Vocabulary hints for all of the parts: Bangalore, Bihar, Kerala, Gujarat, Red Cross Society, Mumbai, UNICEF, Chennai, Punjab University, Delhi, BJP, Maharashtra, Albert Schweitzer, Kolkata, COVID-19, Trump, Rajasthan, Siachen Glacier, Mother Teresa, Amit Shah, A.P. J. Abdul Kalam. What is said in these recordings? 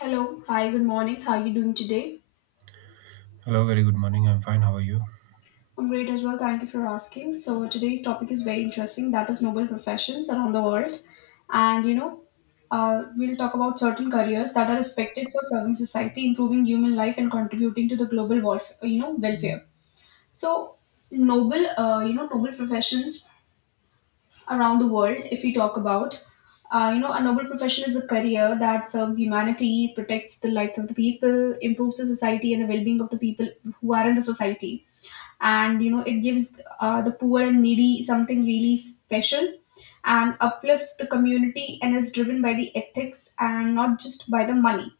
Hello, hi, good morning. How are you doing today? Hello, very good morning. I'm fine. How are you? I'm great as well. Thank you for asking. So today's topic is very interesting. That is noble professions around the world, and we'll talk about certain careers that are respected for serving society, improving human life, and contributing to the global welfare. You know, welfare. So noble, noble professions around the world. If we talk about, a noble profession is a career that serves humanity, protects the lives of the people, improves the society and the well-being of the people who are in the society. And it gives, the poor and needy something really special, and uplifts the community, and is driven by the ethics and not just by the money.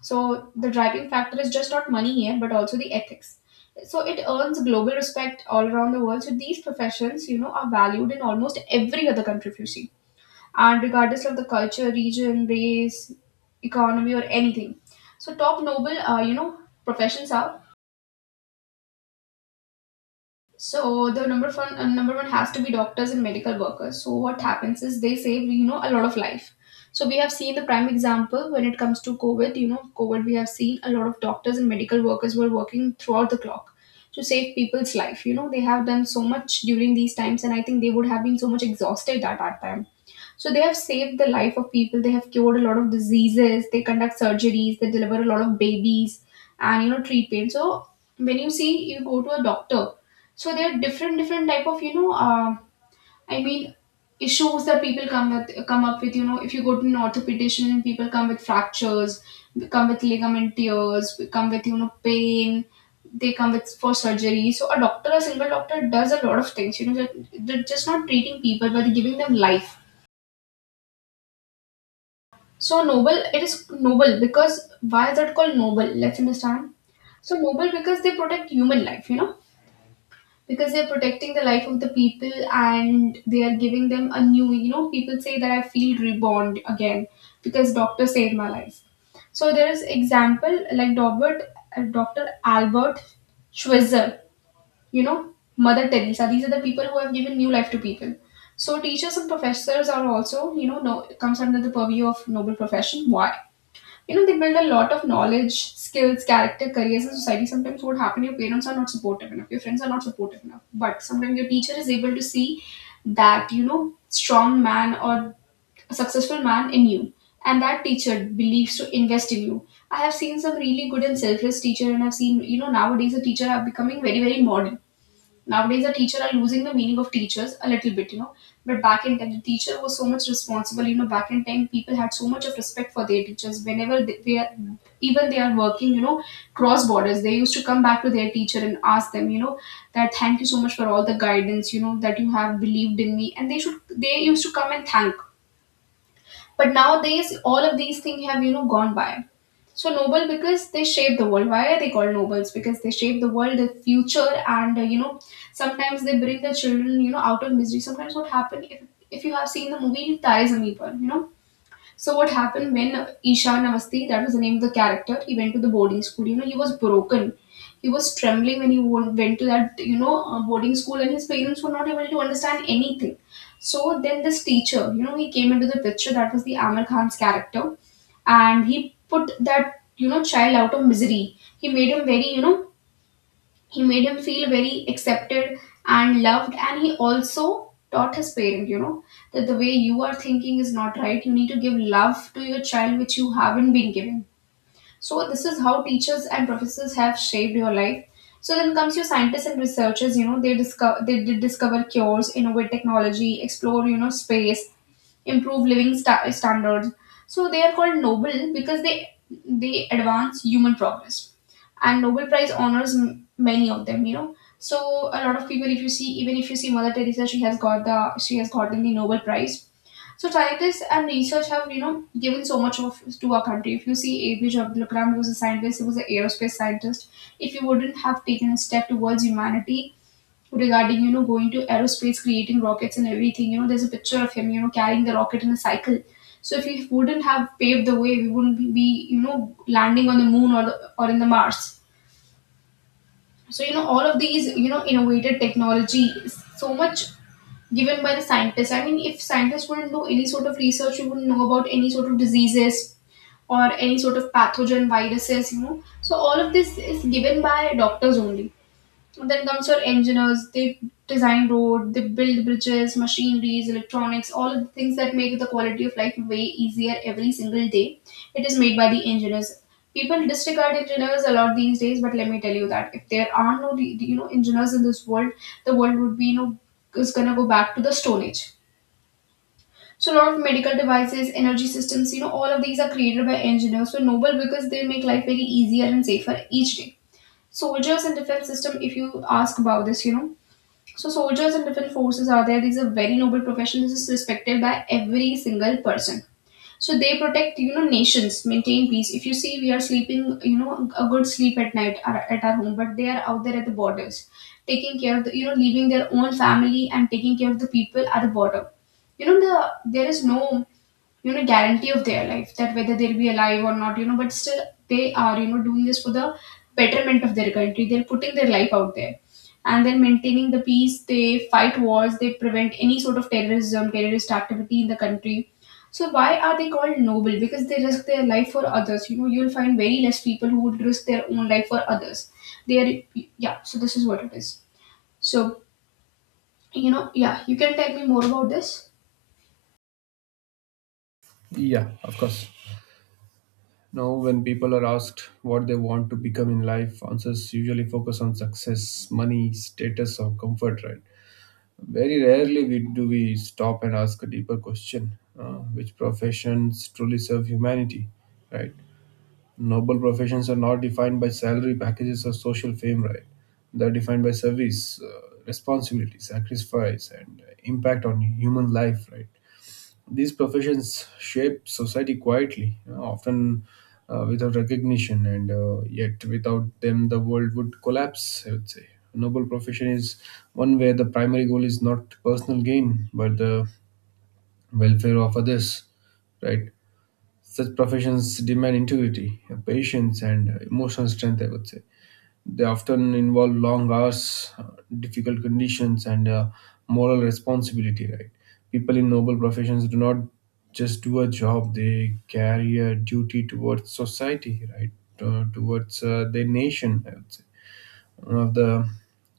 So the driving factor is just not money here, but also the ethics. So it earns global respect all around the world. So these professions, are valued in almost every other country, if you see, and regardless of the culture, region, race, economy, or anything. So top noble, professions are, so the number one, number one has to be doctors and medical workers. So what happens is they save, a lot of life. So we have seen the prime example when it comes to COVID. You know, COVID, we have seen a lot of doctors and medical workers were working throughout the clock to save people's life. You know, they have done so much during these times, and I think they would have been so much exhausted at that time. So they have saved the life of people. They have cured a lot of diseases. They conduct surgeries. They deliver a lot of babies, and treat pain. So when you see, you go to a doctor. So there are different different type of, I mean issues that people come with, come up with. You know, if you go to an orthopedician, people come with fractures, they come with ligament tears, they come with, pain. They come with for surgery. So a doctor, a single doctor, does a lot of things. You know, they're just not treating people, but giving them life. So noble, it is noble because why is that called noble? Let's understand. So noble because they protect human life, you know, because they're protecting the life of the people and they are giving them a new, you know, people say that I feel reborn again because doctor saved my life. So there is example like Robert, Dr. Albert Schweitzer, you know, Mother Teresa. These are the people who have given new life to people. So teachers and professors are also, you know, no, comes under the purview of noble profession. Why? You know, they build a lot of knowledge, skills, character, careers in society. Sometimes what happens, your parents are not supportive enough, your friends are not supportive enough, but sometimes your teacher is able to see that, strong man or a successful man in you, and that teacher believes to invest in you. I have seen some really good and selfless teacher, and I've seen, nowadays the teacher are becoming very modern. Nowadays, the teacher are losing the meaning of teachers a little bit, you know. But back in time, the teacher was so much responsible. You know, back in time, people had so much of respect for their teachers. Whenever they are, even they are working, you know, cross borders, they used to come back to their teacher and ask them, you know, that thank you so much for all the guidance, you know, that you have believed in me. And they used to come and thank. But nowadays, all of these things have, you know, gone by. So noble because they shape the world. Why are they called nobles? Because they shape the world, the future, and sometimes they bring the children, out of misery. Sometimes what happen, if you have seen the movie Tarzan, know so what happened when Isha Namaste, that was the name of the character, he went to the boarding school. You know, he was broken. He was trembling when he went to that, boarding school, and his parents were not able to understand anything. So then this teacher, you know, he came into the picture. That was the Amir Khan's character, and he put that, child out of misery. He made him very, you know, he made him feel very accepted and loved, and he also taught his parent, that the way you are thinking is not right. You need to give love to your child, which you haven't been giving. So this is how teachers and professors have shaped your life. So then comes your scientists and researchers. You know, they did discover cures, innovate technology, explore, space, improve living standards. So they are called Nobel because they advance human progress, and Nobel Prize honors many of them. You know, so a lot of people, if you see, even if you see Mother Teresa, she has got the she has gotten the Nobel Prize. So scientists and research have, given so much of to our country. If you see A.P. J. Abdul Kalam, he was a scientist, he was an aerospace scientist. If he wouldn't have taken a step towards humanity, regarding going to aerospace, creating rockets and everything, you know, there's a picture of him, you know, carrying the rocket in a cycle. So if he wouldn't have paved the way, we wouldn't be you know, landing on the moon or or in the Mars. So you know, all of these, innovative technology is so much given by the scientists. I mean, if scientists wouldn't do any sort of research, we wouldn't know about any sort of diseases or any sort of pathogen viruses, you know. So all of this is given by doctors only. Then comes your engineers. They design road, they build bridges, machineries, electronics, all of the things that make the quality of life way easier every single day. It is made by the engineers. People disregard engineers a lot these days, but let me tell you that if there are no, engineers in this world, the world would be, you know is gonna go back to the stone age. So a lot of medical devices, energy systems, you know, all of these are created by engineers. So noble because they make life very easier and safer each day. Soldiers and defense system, if you ask about this, you know, so soldiers and different forces are there. These are very noble profession. This is respected by every single person. So they protect, you know, nations, maintain peace. If you see, we are sleeping, you know, a good sleep at night, at our home, but they are out there at the borders, taking care of the, you know, leaving their own family and taking care of the people at the border. You know, the there is no you know, guarantee of their life, that whether they'll be alive or not, you know, but still they are, you know, doing this for the betterment of their country. They're putting their life out there, and then maintaining the peace. They fight wars, they prevent any sort of terrorism, terrorist activity in the country. So why are they called noble? Because they risk their life for others. You know, you'll find very less people who would risk their own life for others. They are, yeah, so this is what it is. So you know, yeah, you can tell me more about this. Yeah, of course. Now, when people are asked what they want to become in life, answers usually focus on success, money, status, or comfort, right? Very rarely we do we stop and ask a deeper question, which professions truly serve humanity, right? Noble professions are not defined by salary packages or social fame, right? They're defined by service, responsibility, sacrifice, and impact on human life, right? These professions shape society quietly, you know, often without recognition, and yet without them, the world would collapse. I would say a noble profession is one where the primary goal is not personal gain but the welfare of others. Right? Such professions demand integrity, patience, and emotional strength. I would say they often involve long hours, difficult conditions, and moral responsibility. Right? People in noble professions do not just do a job; they carry a duty towards society, right? Towards their nation, I would say one of the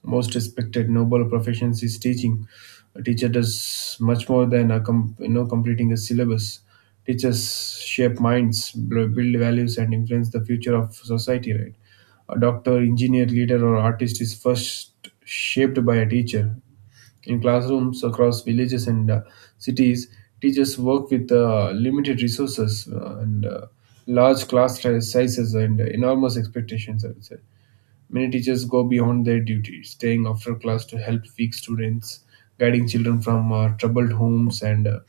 most respected noble professions is teaching. A teacher does much more than you know completing a syllabus. Teachers shape minds, build values, and influence the future of society. Right? A doctor, engineer, leader, or artist is first shaped by a teacher. In classrooms across villages and cities, teachers work with limited resources and large class sizes and enormous expectations, I would say. Many teachers go beyond their duty, staying after class to help weak students, guiding children from troubled homes, and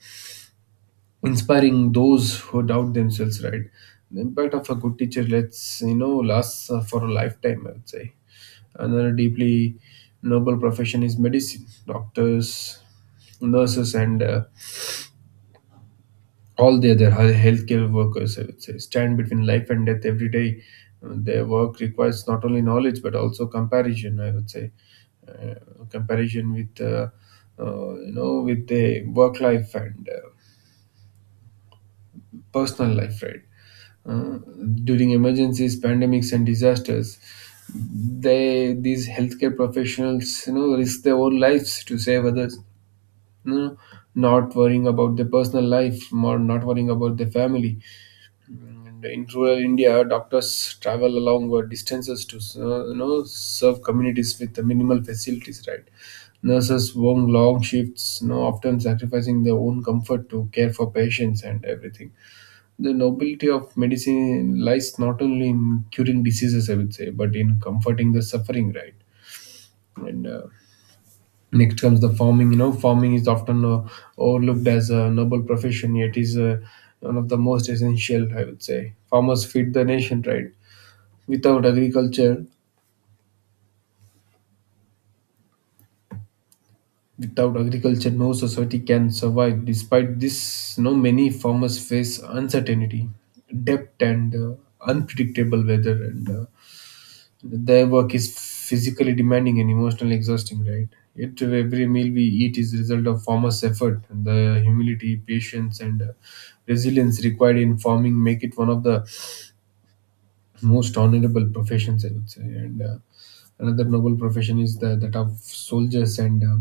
inspiring those who doubt themselves. Right, the impact of a good teacher lets you know lasts for a lifetime. I would say another deeply noble profession is medicine. Doctors, nurses, and all the other healthcare workers, I would say, stand between life and death every day. Their work requires not only knowledge but also comparison. I would say, uh, comparison with you know with the work life and personal life, right? Uh, During emergencies, pandemics, and disasters, they these healthcare professionals you know risk their own lives to save others. You know, not worrying about their personal life, more not worrying about their family. And in rural India, doctors travel along distances to you know serve communities with the minimal facilities. Right, nurses work long shifts, you know, often sacrificing their own comfort to care for patients and everything. The nobility of medicine lies not only in curing diseases, I would say, but in comforting the suffering. Right, and next comes the farming. You know, farming is often overlooked as a noble profession, yet is one of the most essential. I would say farmers feed the nation, right? Without agriculture, without agriculture, no society can survive. Despite this, you know, many farmers face uncertainty, debt, and unpredictable weather and Their work is physically demanding and emotionally exhausting, right? Yet every meal we eat is the result of farmers' effort. The humility, patience, and resilience required in farming make it one of the most honorable professions, I would say. And Another noble profession is that of soldiers and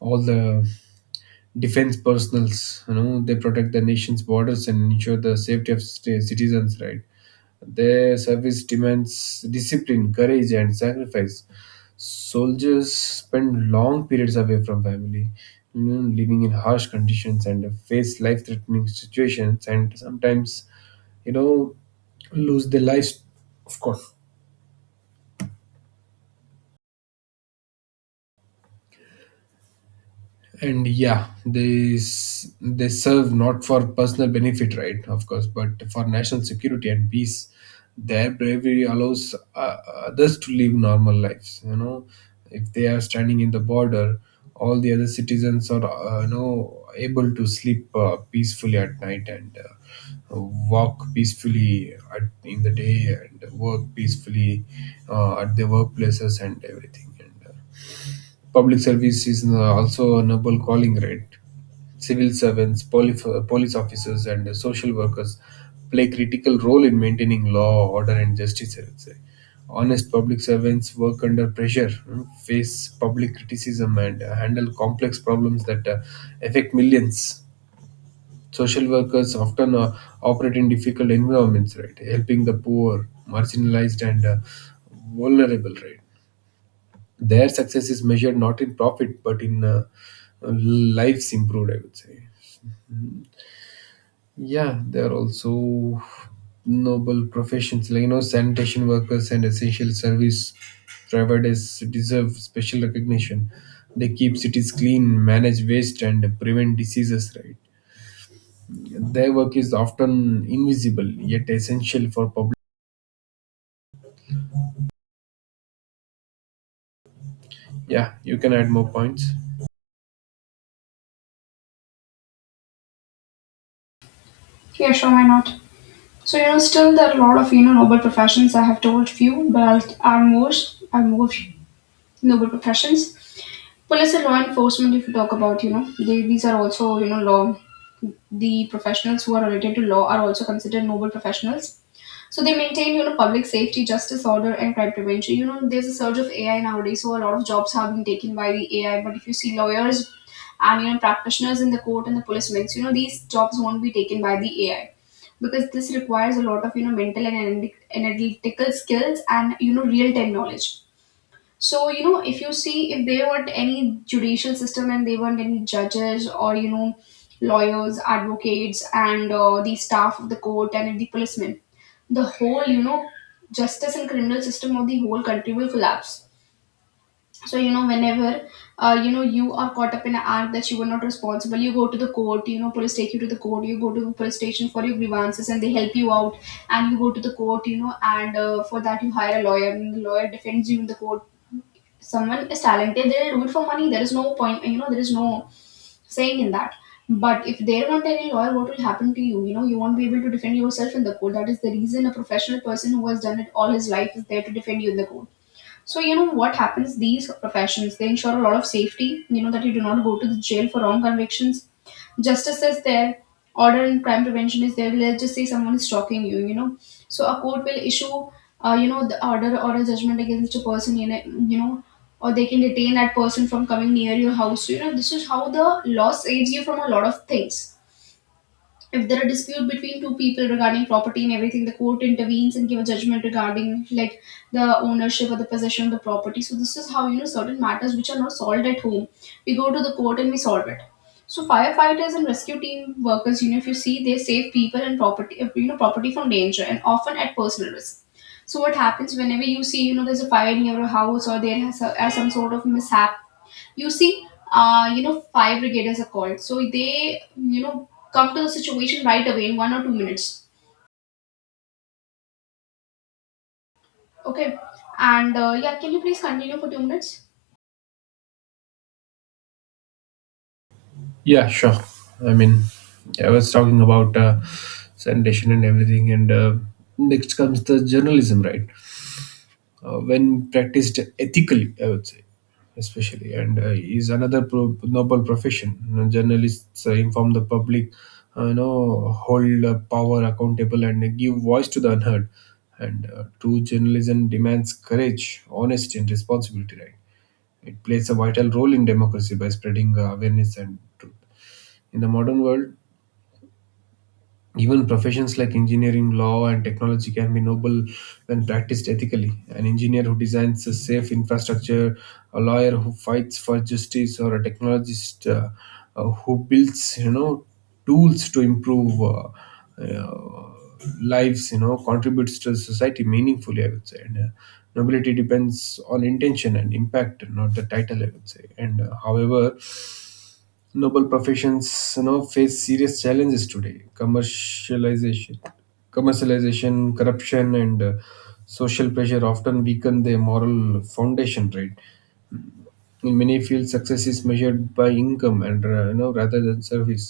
all the defense personals. You know, they protect the nation's borders and ensure the safety of citizens, right? Their service demands discipline, courage, and sacrifice. Soldiers spend long periods away from family, you know, living in harsh conditions and face life threatening situations, and sometimes, you know, lose their lives, of course. And yeah, they serve not for personal benefit, right, of course, but for national security and peace. Their bravery allows others to live normal lives. You know, if they are standing in the border, all the other citizens are you know able to sleep peacefully at night and walk peacefully in the day and work peacefully at their workplaces and everything and Public service is also a noble calling, right? Civil servants, police officers, and social workers play critical role in maintaining law, order, and justice. I would say, honest public servants work under pressure, face public criticism, and handle complex problems that affect millions. Social workers often operate in difficult environments, right? Helping the poor, marginalized, and vulnerable, right? Their success is measured not in profit but in lives improved, I would say. Yeah, there are also noble professions like you know sanitation workers and essential service providers deserve special recognition. They keep cities clean, manage waste, and prevent diseases. Right, their work is often invisible yet essential for public. Yeah, you can add more points. Yeah, sure, why not? So you know, still there are a lot of, noble professions. I have told few, but are more, are more noble professions. Police and law enforcement, if you talk about, you know, these are also, you know, law, the professionals who are related to law are also considered noble professionals. So they maintain, you know, public safety, justice, order, and crime prevention. You know, there's a surge of AI nowadays, so a lot of jobs have been taken by the AI. But if you see lawyers and practitioners in the court and the policemen, you know, these jobs won't be taken by the AI because this requires a lot of, mental and analytical skills and, real time knowledge. So, if you see, if there weren't any judicial system and there weren't any judges or, lawyers, advocates, and the staff of the court and the policemen, the whole, justice and criminal system of the whole country will collapse. So, whenever, you are caught up in an act that you were not responsible, you go to the court, police take you to the court, you go to the police station for your grievances, and they help you out, and you go to the court, and for that you hire a lawyer, and the lawyer defends you in the court. Someone is talented, they'll do it for money. There is no point, there is no saying in that. But if there weren't any lawyer, what will happen to you? You know you won't be able to defend yourself in the court. That is the reason a professional person who has done it all his life is there to defend you in the court. So, you know what happens? These professions, they ensure a lot of safety. You know that you do not go to the jail for wrong convictions. Justice is there. Order and crime prevention is there. Let's just say someone is stalking you. So a court will issue, the order or a judgment against a person. You know, or they can detain that person from coming near your house. So, this is how the law saves you from a lot of things. If there are dispute between two people regarding property and everything, the court intervenes and give a judgment regarding like the ownership or the possession of the property. So this is how certain matters which are not solved at home, we go to the court and we solve it. So firefighters and rescue team workers, if you see, they save people and property, property from danger and often at personal risk. So what happens whenever you see, there's a fire near a house, or there has a, are some sort of mishap you see fire brigadiers are called, so they come to the situation right away in one or two minutes. Okay, and yeah, can you please continue for two minutes? Yeah, sure. I mean, yeah, I was talking about sanitation and everything, and next comes the journalism, right? When practiced ethically, I would say, especially, and is another noble profession. You know, journalists inform the public, you know, hold power accountable, and give voice to the unheard. And true journalism demands courage, honesty, and responsibility, right? It plays a vital role in democracy by spreading awareness and truth. In the modern world, even professions like engineering, law, and technology can be noble when practiced ethically. An engineer who designs a safe infrastructure, a lawyer who fights for justice, or a technologist who builds, you know, tools to improve lives, you know, contributes to society meaningfully. I would say, and nobility depends on intention and impact, not the title. I would say, and however noble professions you know face serious challenges today. Commercialization, corruption, and social pressure often weaken their moral foundation, right? In many fields success is measured by income, and you know rather than service.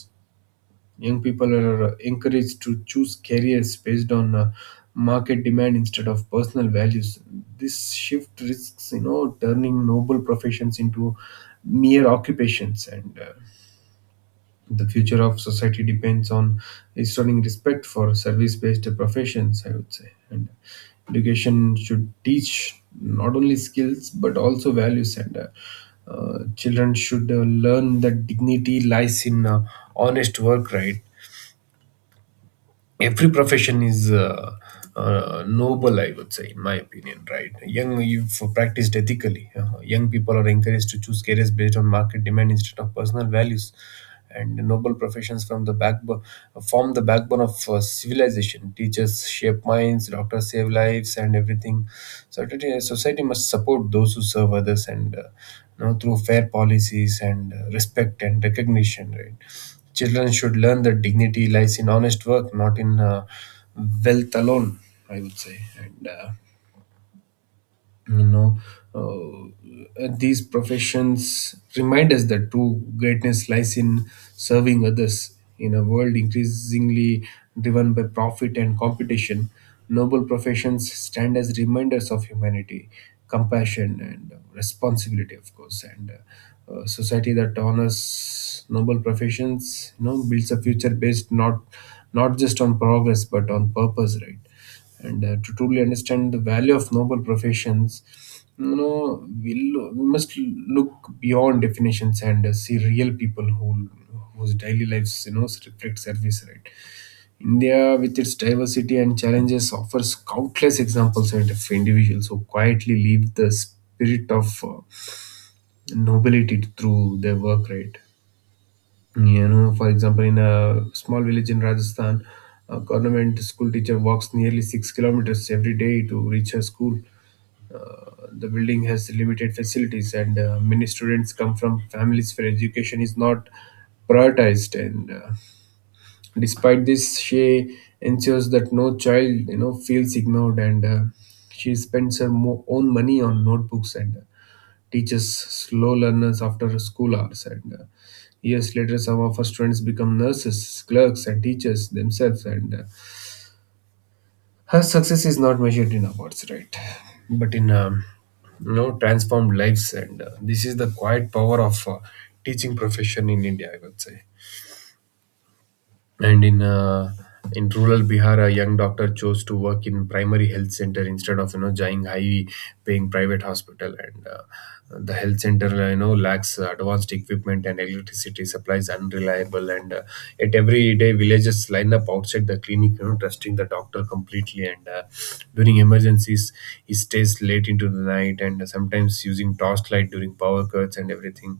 Young people are encouraged to choose careers based on market demand instead of personal values. This shift risks you know turning noble professions into mere occupations, and the future of society depends on restoring respect for service based professions, I would say. And education should teach not only skills but also values. And Children should learn that dignity lies in honest work, right? Every profession is noble, I would say, in my opinion, right? young If practiced ethically, young people are encouraged to choose careers based on market demand instead of personal values, and noble professions from the backbone form the backbone of civilization. Teachers shape minds, doctors save lives, and everything. Certainly, society must support those who serve others, and you know, through fair policies and respect and recognition, right? Children should learn that dignity lies in honest work, not in wealth alone, I would say. And You know, and these professions remind us that true greatness lies in serving others. In a world increasingly driven by profit and competition, noble professions stand as reminders of humanity, compassion, and responsibility, of course. And Society that honors noble professions you know builds a future based not just on progress but on purpose, right? and To truly understand the value of noble professions, you know, we must look beyond definitions and see real people whose daily lives you know reflect service, right? India with its diversity and challenges offers countless examples and of individuals who quietly live the spirit of nobility through their work, right? You know, for example, in a small village in Rajasthan, a government school teacher walks nearly 6 kilometers every day to reach her school. The building has limited facilities, and many students come from families where education is not prioritized. And Despite this, she ensures that no child, you know, feels ignored, and she spends her own money on notebooks and teaches slow learners after school hours. And Years later, some of our students become nurses, clerks, and teachers themselves. And Her success is not measured in awards, right? But in you know, transformed lives. And This is the quiet power of teaching profession in India, I would say. And in In rural Bihar, a young doctor chose to work in primary health center instead of you know joining high paying private hospital, and the health center you know lacks advanced equipment, and electricity supplies unreliable, and yet every day villagers line up outside the clinic you know trusting the doctor completely. And During emergencies he stays late into the night and sometimes using torchlight during power cuts and everything.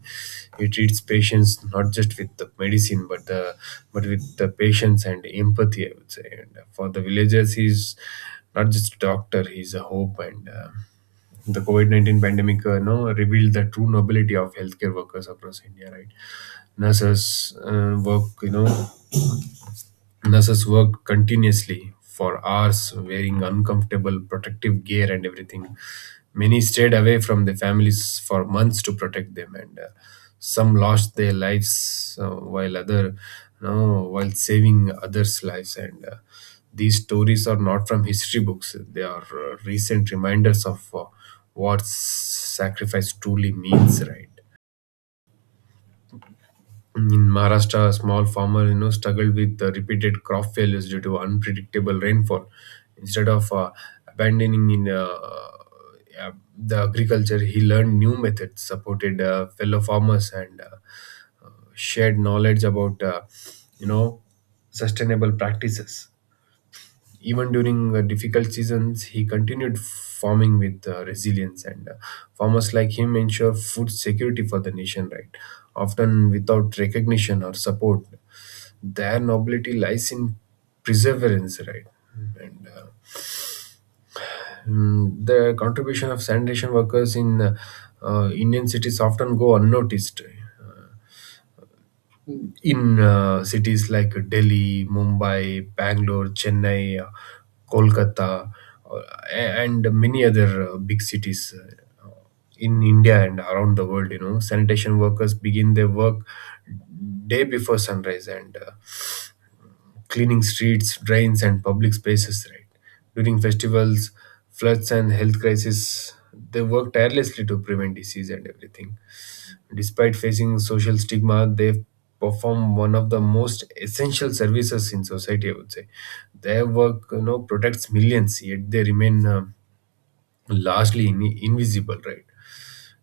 He treats patients not just with the medicine but the but with the patience and empathy, I would say. And for the villagers he's not just a doctor, he's a hope. And The COVID 19 pandemic no, revealed the true nobility of healthcare workers across India, right? Nurses uh, work, you know, Nurses worked continuously for hours, wearing uncomfortable protective gear and everything. Many stayed away from their families for months to protect them, and some lost their lives while saving others' lives. And These stories are not from history books; they are recent reminders of what sacrifice truly means, right? In Maharashtra, a small farmer struggled with repeated crop failures due to unpredictable rainfall. Instead of abandoning in the agriculture, he learned new methods, supported fellow farmers, and shared knowledge about you know sustainable practices. Even during difficult seasons, he continued farming with resilience, and farmers like him ensure food security for the nation, right? Often without recognition or support. Their nobility lies in perseverance, right? And uh, the contribution of sanitation workers in Indian cities often go unnoticed in cities like Delhi, Mumbai, Bangalore, Chennai, Kolkata, uh, and many other big cities uh, in India and around the world. You know, sanitation workers begin their work day before sunrise and cleaning streets, drains, and public spaces. Right, during festivals, floods, and health crisis, they work tirelessly to prevent disease and everything. Despite facing social stigma, they perform one of the most essential services in society, I would say. Their work, you know, protects millions, yet they remain largely invisible. Right?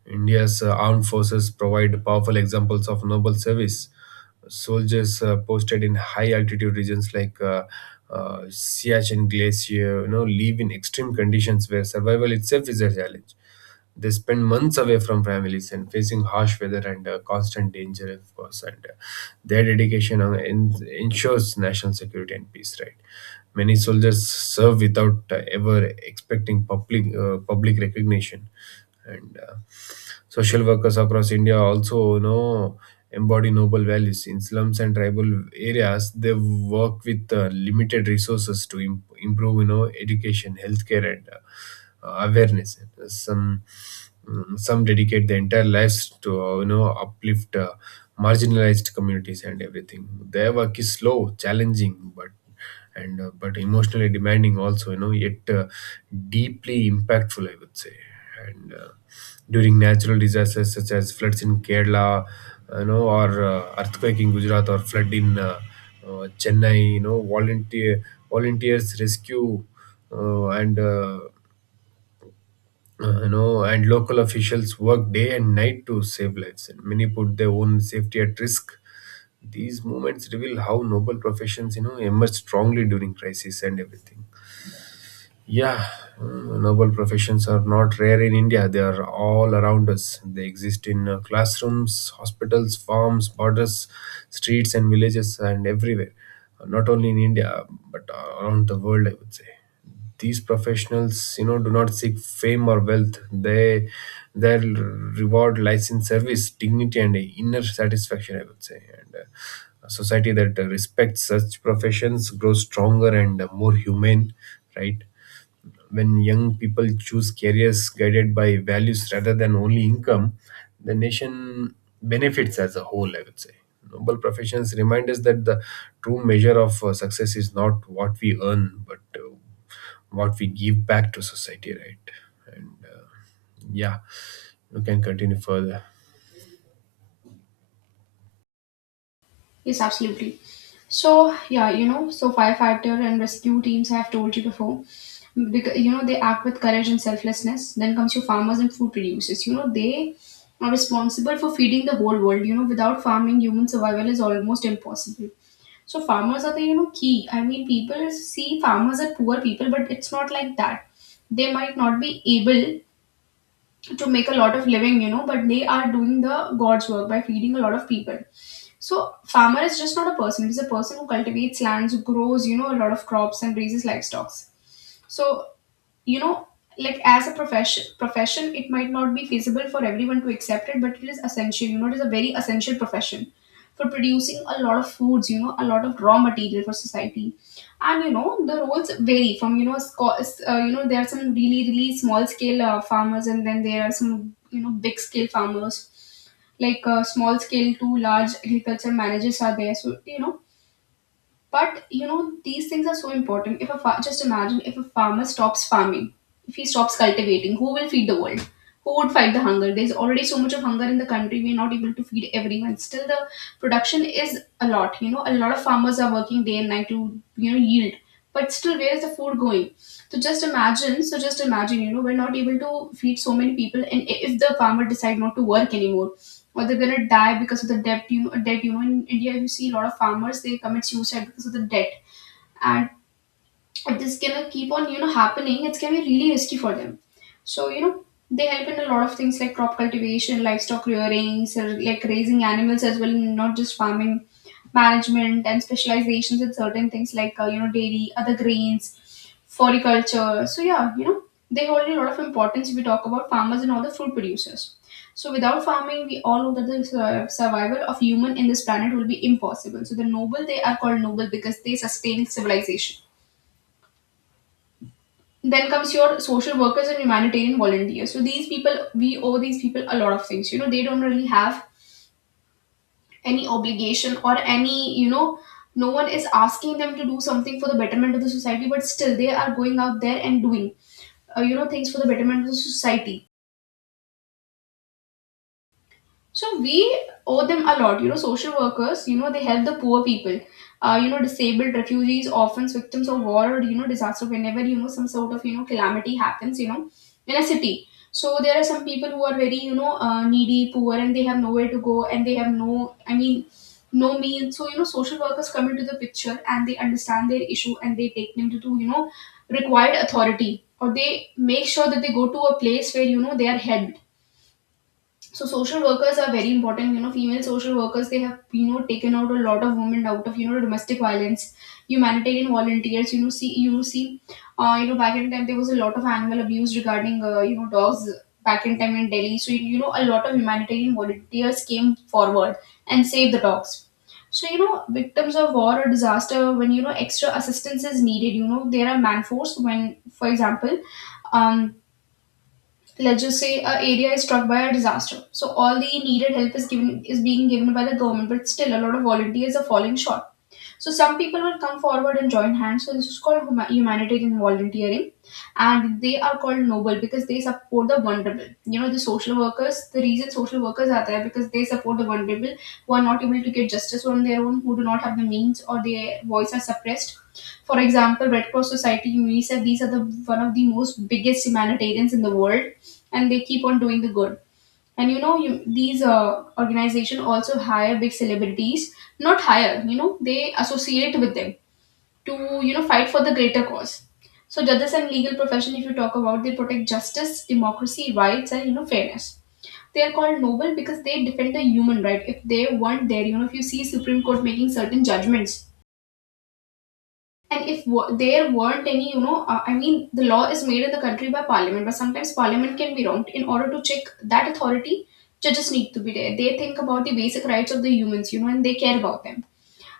India's armed forces provide powerful examples of noble service. Soldiers posted in high altitude regions like Siachen Glacier, you know, live in extreme conditions where survival itself is a challenge. They spend months away from families and facing harsh weather and constant danger, of course. And their dedication ensures national security and peace. Right? Many soldiers serve without ever expecting public recognition, and social workers across India also, you know, embody noble values. In slums and tribal areas, they work with limited resources to improve, you know, education, healthcare, and awareness. Some some dedicate their entire lives to uplift marginalized communities and everything. Their work is slow, challenging, but emotionally demanding also. You know, yet deeply impactful, I would say. And. During natural disasters such as floods in Kerala, you know, or earthquake in Gujarat or flood in Chennai. You know, volunteers rescue, uh, and uh, and local officials work day and night to save lives, and many put their own safety at risk. These movements reveal how noble professions, you know, emerge strongly during crisis and everything. Yeah, Noble professions are not rare in India. They are all around us. They exist in classrooms, hospitals, farms, borders, streets, and villages, and everywhere. Not only in India, but around the world, I would say. These professionals, you know, do not seek fame or wealth. Their reward lies in service, dignity, and inner satisfaction, I would say. And A society that respects such professions grows stronger and more humane, right? When young people choose careers guided by values rather than only income, the nation benefits as a whole, I would say. Noble professions remind us that the true measure of success is not what we earn, but what we give back to society, right? And uh, yeah, you can continue further. Yes, absolutely. So, yeah, so firefighter and rescue teams I have told you before, because they act with courage and selflessness. Then comes your farmers and food producers. They are responsible for feeding the whole world. Without farming, human survival is almost impossible. So farmers are the key. I mean, people see farmers are poor people, but it's not like that. They might not be able to make a lot of living, but they are doing the god's work by feeding a lot of people. So farmer is just not a person, it is a person who cultivates lands, grows a lot of crops and raises livestock. So you know like as a profession it might not be feasible for everyone to accept it, but it is essential. It is a very essential profession for producing a lot of foods, a lot of raw material for society. And, the roles vary from there are some really really small scale farmers, and then there are some big scale farmers, like small scale to large agriculture managers are there. So, but these things are so important. If a just imagine, if a farmer stops farming, if he stops cultivating, who will feed the world? Who would fight the hunger? There's already so much of hunger in the country. We're not able to feed everyone. Still, the production is a lot. You know, a lot of farmers are working day and night to yield. But still, where is the food going? So just imagine. So just imagine. We're not able to feed so many people. And if the farmer decide not to work anymore, or they're gonna die because of the debt. You know, debt. You know, in India, if you see a lot of farmers, they commit suicide because of the debt, and this gonna keep on happening. It's gonna be really risky for them. So, they help in a lot of things like crop cultivation, livestock rearing, so like raising animals as well, not just farming management and specializations in certain things like dairy, other grains, floriculture. So yeah, they hold a lot of importance if we talk about farmers and all the food producers. So without farming, we all know that the survival of human in this planet will be impossible. So the noble, they are called noble because they sustain civilization. Then comes your social workers and humanitarian volunteers. So these people, we owe these people a lot of things. They don't really have any obligation or any, no one is asking them to do something for the betterment of the society, but still they are going out there and doing things for the betterment of the society. So we owe them a lot. You know, social workers, they help the poor people, disabled refugees, orphans, victims of war, or, disaster, whenever, some sort of, calamity happens, in a city. So there are some people who are very, needy, poor, and they have nowhere to go, and they have no, I mean, no means. So, social workers come into the picture and they understand their issue, and they take them to required authority, or they make sure that they go to a place where, they are helped. So social workers are very important. Female social workers, they have taken out a lot of women out of domestic violence. Humanitarian volunteers, you know see you know see you know back in time there was a lot of animal abuse regarding dogs, back in time in Delhi. So, a lot of humanitarian volunteers came forward and saved the dogs. So, victims of war or disaster, when extra assistance is needed, there are man force. When for example, um let's just say a area is struck by a disaster, so all the needed help is given, is being given by the government, but still a lot of volunteers are falling short. So some people will come forward and join hands. So this is called humanitarian volunteering, and they are called noble because they support the vulnerable. You know, the social workers. The reason social workers are there because they support the vulnerable who are not able to get justice on their own, who do not have the means, or their voice are suppressed. For example, Red Cross Society, UNICEF. These are the one of the most biggest humanitarians in the world, and they keep on doing the good. And these organization also hire big celebrities, not hire, they associate with them, to fight for the greater cause. So judges and legal profession, if you talk about, they protect justice, democracy, rights, and fairness. They are called noble because they defend the human right. If they want their, if you see Supreme Court making certain judgments, and if there weren't any, I mean, the law is made in the country by parliament, but sometimes parliament can be wronged. In order to check that authority, judges need to be there. They think about the basic rights of the humans, and they care about them.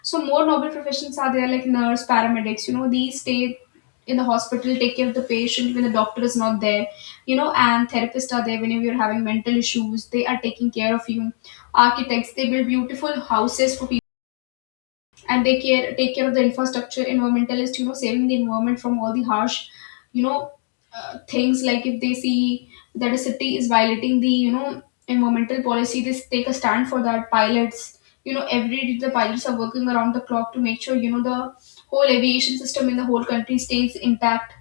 So more noble professions are there, like nurse, paramedics. You know, these stay in the hospital, take care of the patient when the doctor is not there. You know, and therapists are there whenever you're having mental issues, they are taking care of you. Architects, they build beautiful houses for people, and they care take care of the infrastructure. Environmentalist, saving the environment from all the harsh, you know things. Like if they see that a city is violating the environmental policy, they take a stand for that. Pilots, every day the pilots are working around the clock to make sure the whole aviation system in the whole country stays intact.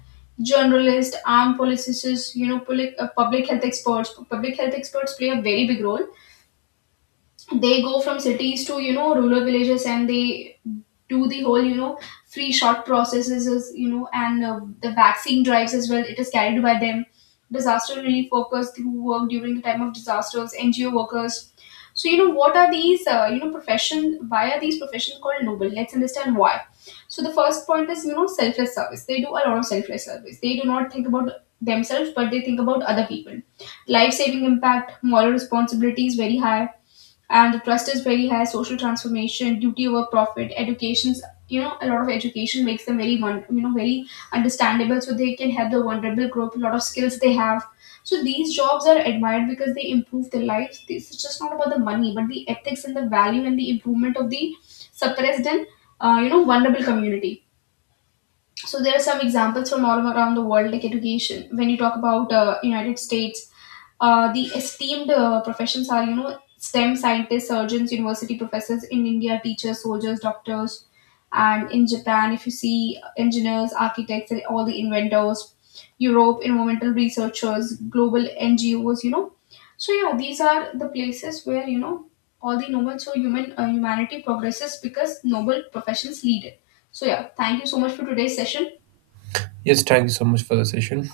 Journalists, armed policies, public health experts, public health experts play a very big role. They go from cities to rural villages, and they do the whole free shot processes is, and the vaccine drives as well, it is carried by them. Disaster relief workers who work during the time of disasters, NGO workers. So, what are these profession, why are these professions called noble? Let's understand why. So the first point is selfless service. They do a lot of selfless service. They do not think about themselves, but they think about other people. Life saving impact, moral responsibility is very high, and the trust is very high. Social transformation, duty over profit, education's, a lot of education makes them very one, very understandable, so they can help the vulnerable group. A lot of skills they have, so these jobs are admired because they improve their lives. This is just not about the money, but the ethics and the value and the improvement of the suppressed and vulnerable community. So there are some examples from all around the world, like education. When you talk about United States, the esteemed professions are, stem scientists, surgeons, university professors. In India, teachers, soldiers, doctors, and in Japan if you see, engineers, architects, and all the inventors. Europe, environmental researchers, global NGOs, so yeah, these are the places where all the noble. So human, humanity progresses because noble professions lead it. So yeah, thank you so much for today's session. Yes, thank you so much for the session.